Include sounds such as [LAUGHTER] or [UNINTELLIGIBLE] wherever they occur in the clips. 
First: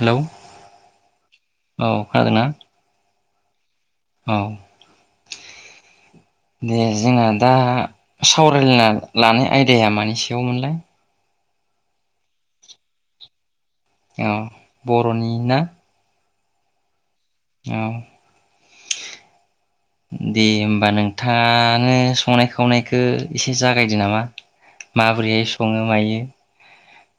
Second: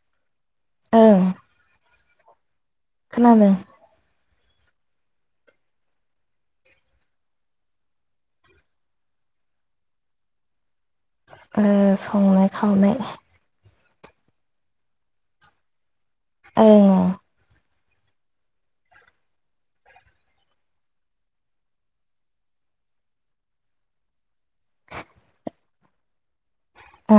हेल ओं औ खादोंना खोनादों औ दे जोंना दा सावरायना लानाय आयदाया मानि सयावमोनलाय ओ संनाय खावनाय औ बर'नि ना औ औ दे होमबा नोंथाङानो संनाय खावनायखौ एसे जागायदो नामा माबोरैहाय सङो मायो आ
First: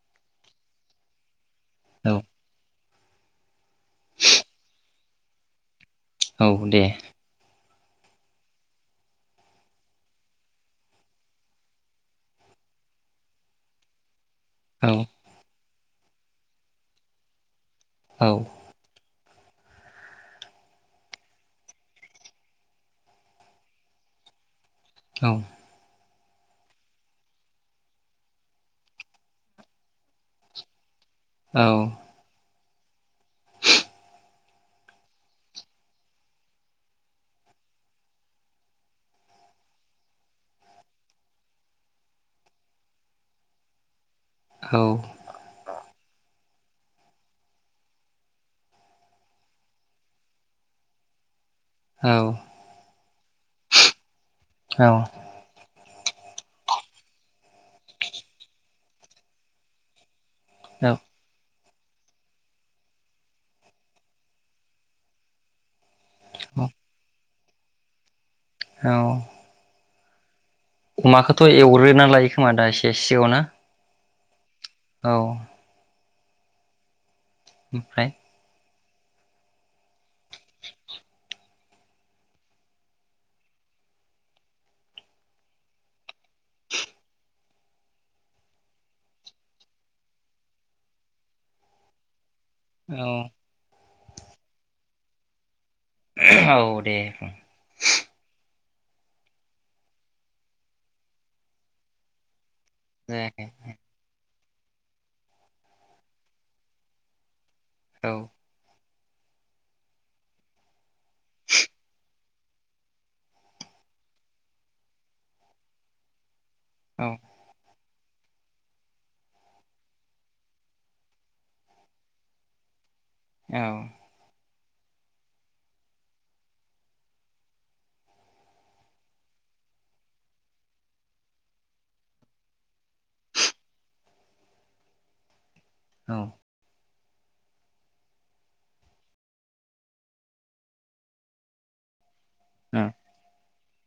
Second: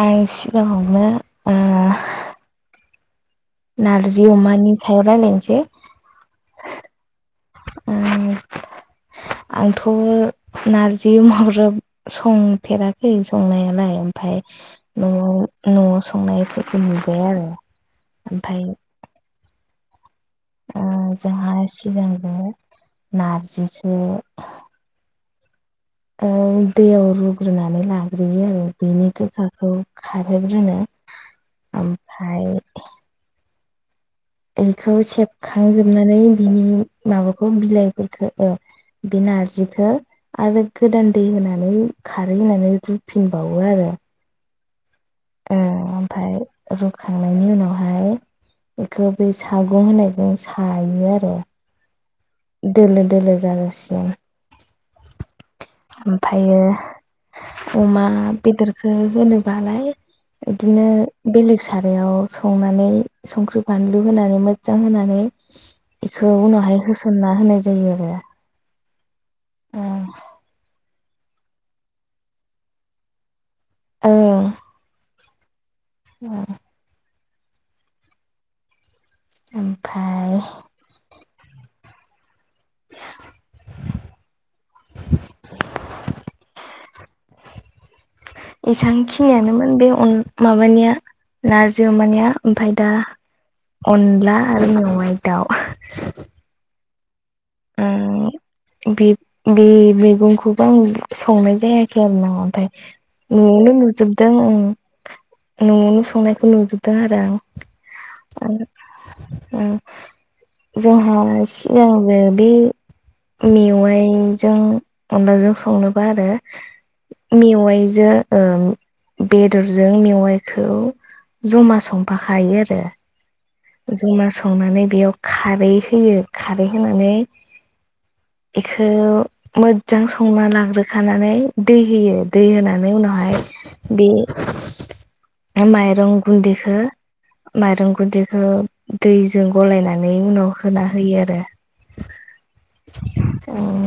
आं सिगाङावनो ओ औ नारजि अमानि सायाव रायलायनोसै औ दे ओ आंथ नारजि मग्रोब संफेराखै संनायालाय ओमफाय औ नआव नआव संनायफोरखौ नुबाय आरो औ ओमफाय ओ जोंहा सिगांबो नारजिखौ औ ओ दैयाव रुग्रोनानै लाग्रोयो आरो बिनि गोखाखौ खारहोग्रोनो औ ओमफ्र बेखौ सेबखांजोबनानै बिनि माबाखौ बिलाइफोरखौ ओ बे नारजिखौ आरो गोदान दै होनानै खारै होनानै रुफिनबावो आरो औ ओ ओमफ्राय रुखांनायनि उनावहाय बेखौ बे सागं होननायजों सायो आरो औ दोलो दोलो जाजासिम औ ओमफायोअमा बेदरखौ होनोबालाय बिदिनो बेलेग सारायाव संनानै संख्रि बानलु होनानै मोजां होनानै बेखौ उनावहाय होसनना होनाय जायो आरो औ ओं अमाखौथ एवग्रोना लायो खोमा दा एसे सेव ना? अ औ उम। ओमफ्राय? ओमफ्राय एसां खिनियानोमोन बे उम माबानिया नारजि अमानिया। ओमफ्राय दा औ अनला आरो मेवाइ दाउ। औ दे। [INAUDIBLE] उम बे बे बे मैगंखौबो आं संनाय जायाखै आरो ना ओमफ्राय। जायाखै ओ [UNINTELLIGIBLE] दों उम नयावनो संनायखौ नुजोबदों आरो आं। औ। उम। जोंहा सिगांग्रो बि मेवाइजों अनलाजों संनोबा आरो औ मेवाइ जो ओं बेदरजों मेवाइखौ जमा संफाखायो आरो औ जों [UNINTELLIGIBLE] संनानै बेयाव खारै होयो खारै होनानै बेखौ मोजां संना लाग्रोखानानै दै होयो दै होनानै उनावहाय बे ओमफ्राय माइरं औ गुन्दैखौ माइरं गुन्दैखौ दैजों गलायनानै उनाव होना होयो आरो। [INAUDIBLE] उम। उम।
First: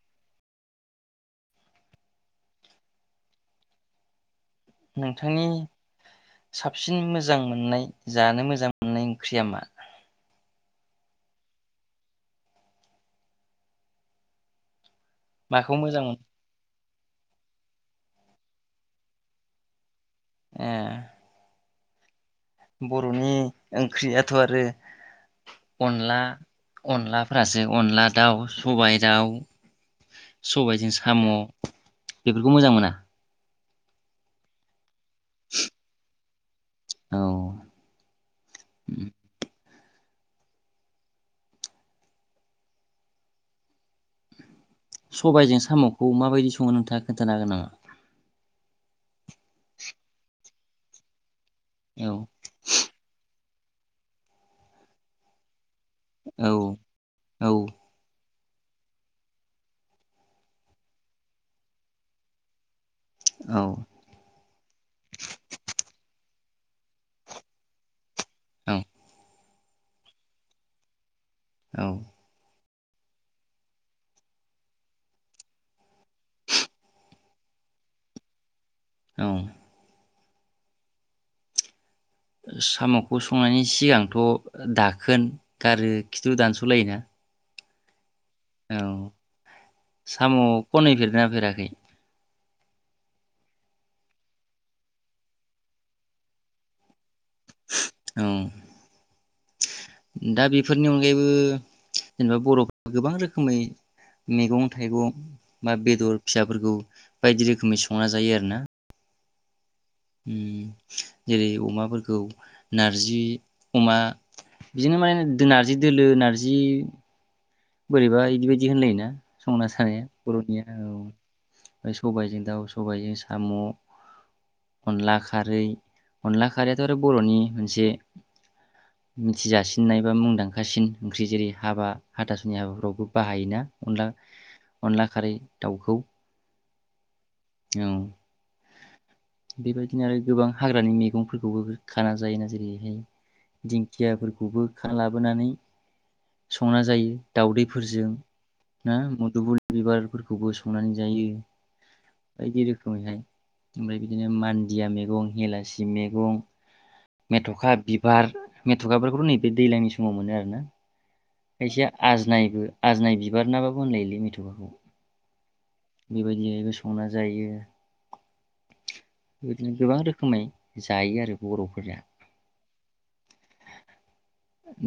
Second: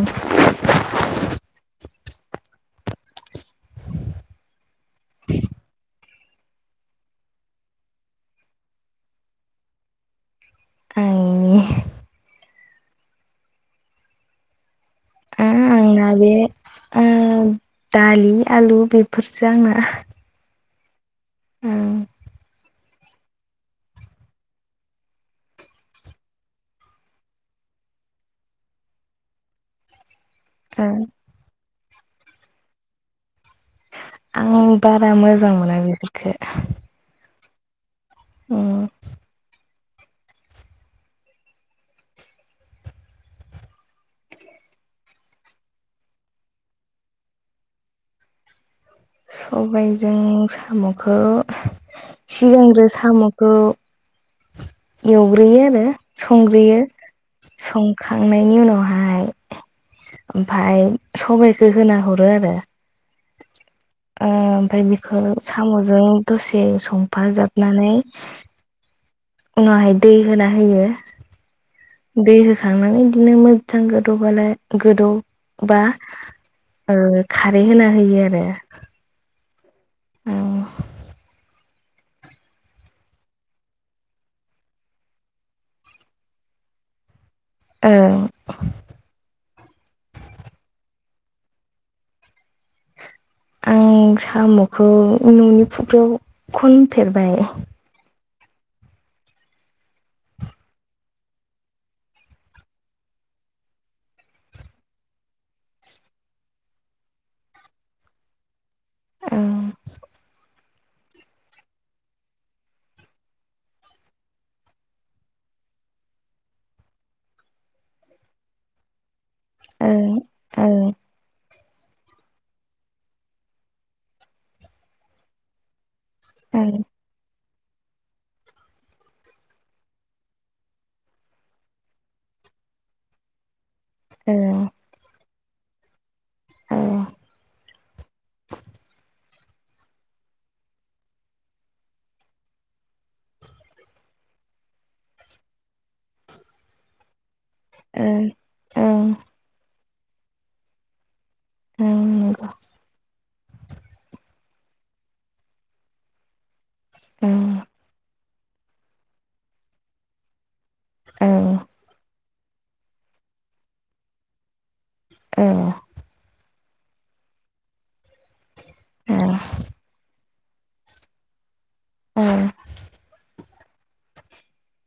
नोंथांनि साबसिन मोजां मोननाय जानो मोजां मोननाय ओंख्रिया मा? आंनि माखौ मोजां ओ दालि आलु बेफोरसो आंना। ए। उम। बर'नि ओंख्रियाथ' आरो अनला अनलाफ्रासो अनला दाउ, सबाय दाउ, सबायाइजों साम। बेफोरखौ मोजां मोना? आं बारा मोजां मोना बेफोरखो। उम्म सबायजों साम'खौ माबायदि सङो नोंथाङा खोन्थानो हागोन नामा? सबायजों साम'खौ औ सिगांग्रो साम' खौ एवग्रोयो आरो । औ संग्रोयो औ संखात संनायनि उनावहाय ओमफाय सबायखौ होना हरो आरो । औ औ ओमफ्राय बेखौ साम'जों दसे संफाजाबनानै ओं उनावहाय दै होना होयो औ । दै हो होखांनानै बिदिनो मोजां गोदौबोला गोदौबा ओ खारै होना होयो आरो । उम्म उम्म साम'खौ संनायनि सिगांथ' दाखोन गारो खिथु दानस'लायोना? ओं औ साम' खनै फेरदोना फेराखै? आं साम'खौ न'नि फुख्रियाव खनफेर बाय औ दा बेफोरनि अनगायैबो जेनेबा बर'फ गोबां रोखोमै मैगं थाइगं बा बेदर फिसाफोरखौ बायदि रोखोमै संना जायो आरोना । ओं उम्म जेरै अमाफोरखौ नार्जि अमा बिदिनो माने नार्जि दोलो नार्जि बोरैबा इदि बायदि होनलायोना । संना साराया ओं बर'निया ओं औ । सबायजों दाउ, सबायाइजों साम', अनला खारै । अनला ओं खारियाथ' आरो बर'नि मोनसे मोनसे मिथिजासिननाय बा मुंदांखासिन ओंख्रि । जेरै हाबा हाथासुनि हाबाफ्रावबो बाहायोना । अनला ओं अनला खारै । दाउखौ ओं औ बेबायदिनो आरो गोबां हाग्रानि मैगंफोरखौबो खाना जायोना, जेरैहाय दिंखियाफोरखौबो लाबोनानै संना जायो । दावदैफोरजों ओं ना ओं मुदुबुफुल बिबारफोरखौबो संनानै जायो । ओं नंगौ बायदि रोखोमैहाय ओमफ्राय बिदिनो मान दिया मेगं हेलासि मेगं ओं मेथ'खा बिबार मेथखाफोरखौथ' नैबे दैज्लांनि समाव मोनो आरो ना। ओं खायसे आजनाय बो आजनाय बिबार नाबाबो होनलायोलै मेथ'खाखौ। ओ बेबायदियैबो संना जायो। ओं [INAUDIBLE] बिदिनो गोबां रोखो खोमै जायो आरो बर' औ।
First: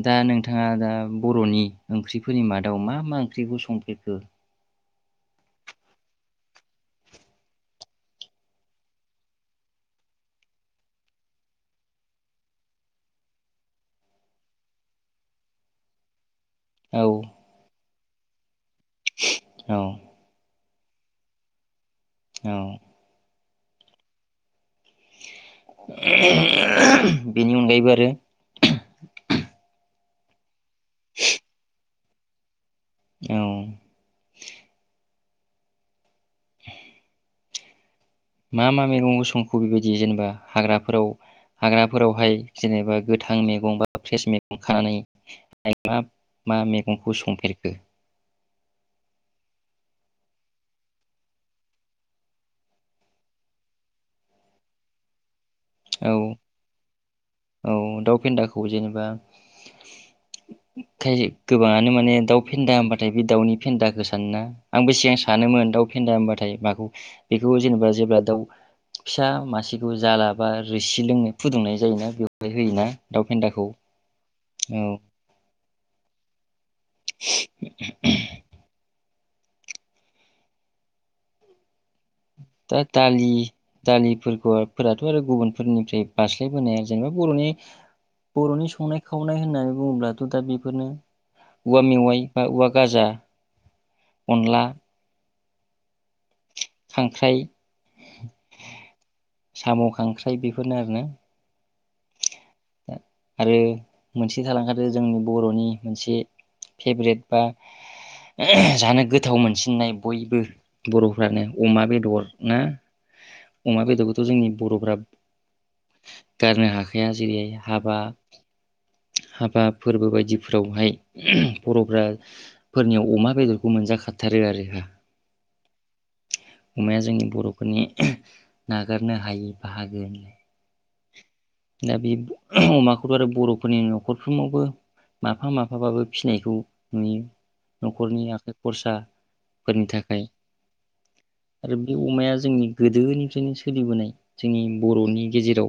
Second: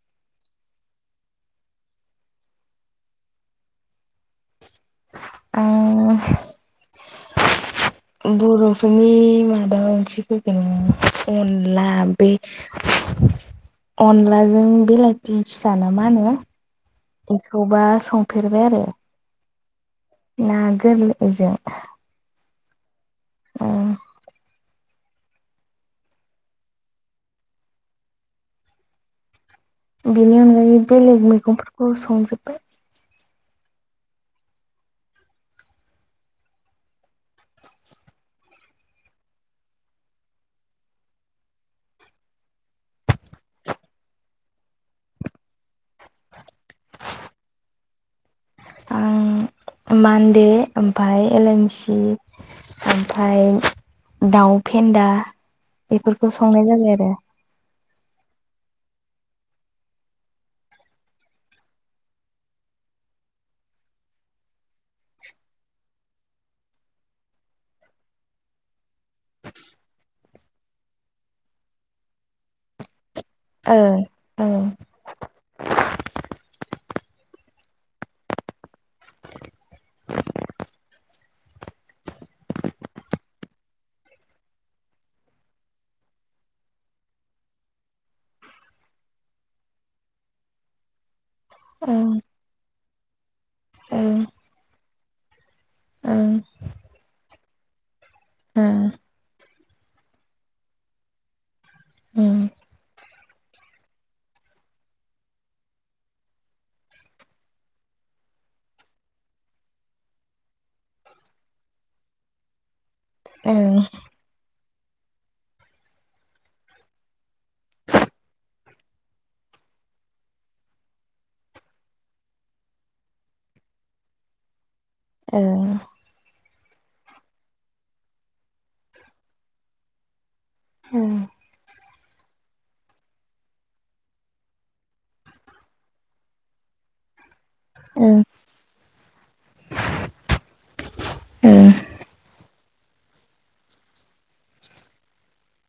दा नोंथाङा दा बर'नि ओंख्रिफोरनि मादाव मा मा ओंख्रिखौ संफेरखो? आं। बर'फोरनि मादाव ओंख्रिफोरखौ अनला बे अनलाजों बेलाथि फिसा ना मा होनो? औ एखौबा संफेरबाय आरो। [INAUDIBLE] औ। ना गोरलैजों औ ओं। [UNINTELLIGIBLE] बेनि अनगायैबो आरो? बिनि अनगायै बेलेग मैगंफोरखौ स संजोब्बाय। औ। [INAUDIBLE] मा मा मेगंखौ संखो बेबायदि जेनेबा हाग्राफोराव हाग्राफोरावहाय जेनेबा गोथां मेगं बा फ्रेस मेगं खानानै मा मा मेगंखौ संफेरखो? आं मान्दे, ओमफाय एलमसि, ओमफाय दाउ फेन्दा औ बेफोरखौ संनाय जाबाय आरो। औ दाउ फेन्दाखौ जेनेबा [INAUDIBLE] खाय- गोबाङानो माने दाउ फेन्दा होनबाथाय बे दाउनि फेन्दाखौ सानोना, आंबो सिगां सानोमोन दाउ फेन्दा होनबाथाय माखौ बेखौ जेनेबा जेब्ला दाउ फिसा मासेखौ जाला बा रोसि लोंनो फुदुंनाय जायोना बेव हाय होयोना? दाउ फेन्दाखौ। ओं ओं औ। [UNINTELLIGIBLE] दा दालि दालिफोरखौफोराथ' आरो गुबुनफोरनिफ्राय बारस्लायबोनाया जेनेबा बर'नि बर'नि संनाय खावनाय होननानै बुङोब्लाथ' दा बेफोरनो उवा ओं मेवाय बा उवा गाजा ओं [INAUDIBLE] अनला ओं खांख्राइ हो साम' खांख्राइ बेफोरनो आरोना ओं आरो मोनसे थालांखादो जोंनि बर'नि मोनसे फेभरेट बा ओ जानो गोथाव मोनसिननाय बयबो बर'फ्रानो अमा बेदर ना। ओं अमा बेदरखौथ' जोंनि बर'फ्रा गारनो हाखाया जेरैहाय हाबा हाबा फोरबो बायदिफोरावहाय बर'फ्रा फोरनियाव अमा बेदरखौ मोनजाखाथारो आरो [UNINTELLIGIBLE] अमाया जोंनि बर'फोरनि नागारनो हायि बाहागो। हुम दा बे अमाखौथ' आरो बर'फोरनि न'खरफ्रोमावबो माफा माफाबाबो फिसिनायखौ नुयो। ओं ओं न'खरनि आखाइ खरसा फोरनि थाखाय। ओं आरो बे अमाया जोंनि गोदोनिफ्रायनो सोलिबोनाय जोंनि बर'नि गेजेराव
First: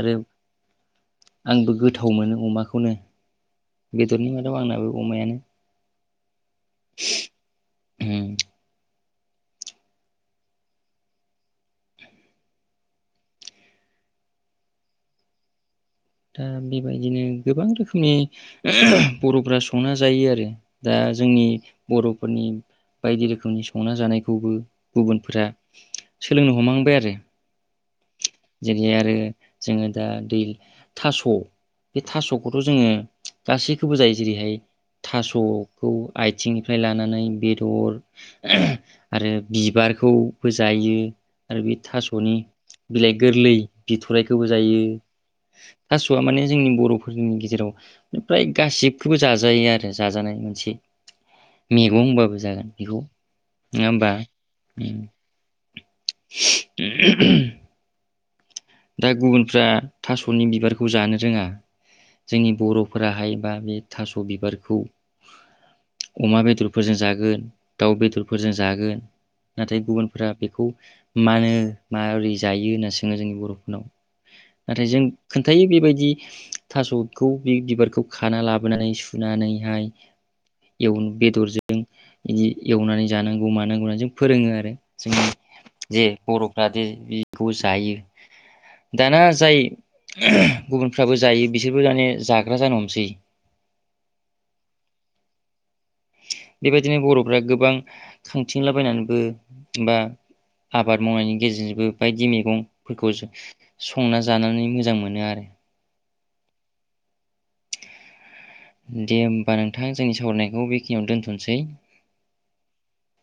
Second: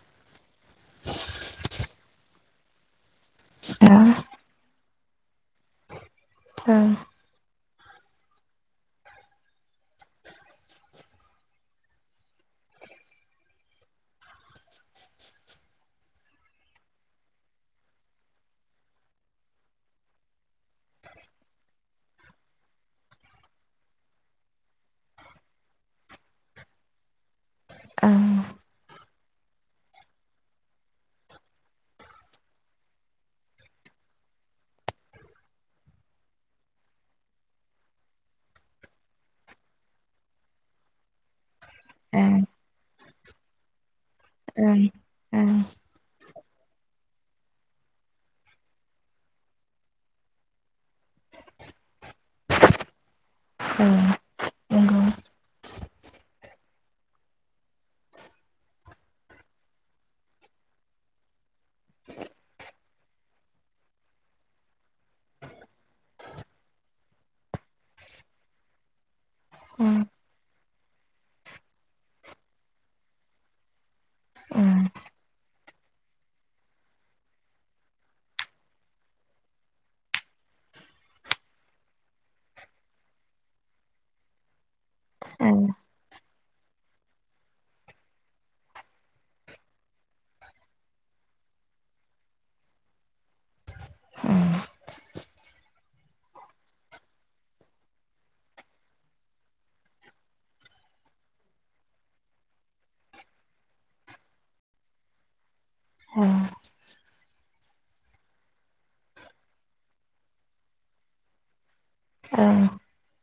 आरो आंबो गोथाव मोनो अमाखौनो। आ बेदरनि मादाव आंनाबो अमायानो ओं हुम दा बेबायदिनो गोबां रोखोमनि बर'फोरा संना जायो आरो दा जोंनि बर'फोरनि बायदि रोखोमनि संना जानायखौबो गुबुनफोरा सोलोंनो हमहांबाय आरो ओं जेरैहाय आरो जोङो दा दै थास' बे थास'खौथ' जोङो गासैखौबो जायो जेरैहाय थास'खौ आथिंनिफ्राय लानानै बेदर आरो बिबारखौबो जायो। आरो बे थास'नि ओं बिलाइ गोरलै बिथ'रायखौबो जायो ओं ओं थास'आ माने जोंनि बर'फोरनि गेजेराव फ्राय गासिबखौबो जाजायो आरो जाजानाय मोनसे मैगं होनबाबो जागोन बेखौ नङा ओं होमबा। नंगौ दा गुबुनफ्रा थास'नि बिबारखौ जानो रोङा जोंनि बर'फोराहाय बा बे थास' बिबारखौ अमा बेदरफोरजों जागोन दाउ बेदरफोरजों जागोन नाथाय ओं गुबुनफोरा बेखौ मानो माबोरै जायो होनना सोङो जोंनि बर'फोर नाव ओं नाथाय जों खोन्थायो बेबायदि थास'खौ बे बिबारखौ खाना लाबोनानै सुनानैहाय एव बेदरजों बिदि एवनानै जानांगौ मानांगौ होननानै जों फोरोङो आरो जोंनि ओं जे बर'फ्रा जे बेखौ जायो। दाना जाय गुबुनफ्राबो जायो बिसोरबो माने जाग्रा जानो हमसै। बेबायदिनो बर'फ्रा गोबां खांथिंलाबायनानैबो बा आबाद मावनायनि गेजेरजोंबो बायदि मैगंफोरखौ संना जानानै मोजां मोनो आरो अ दे होमबा नोंथां जोंनि सावरायनायखौ बेखिनियाव दोनथ'नोसै। औ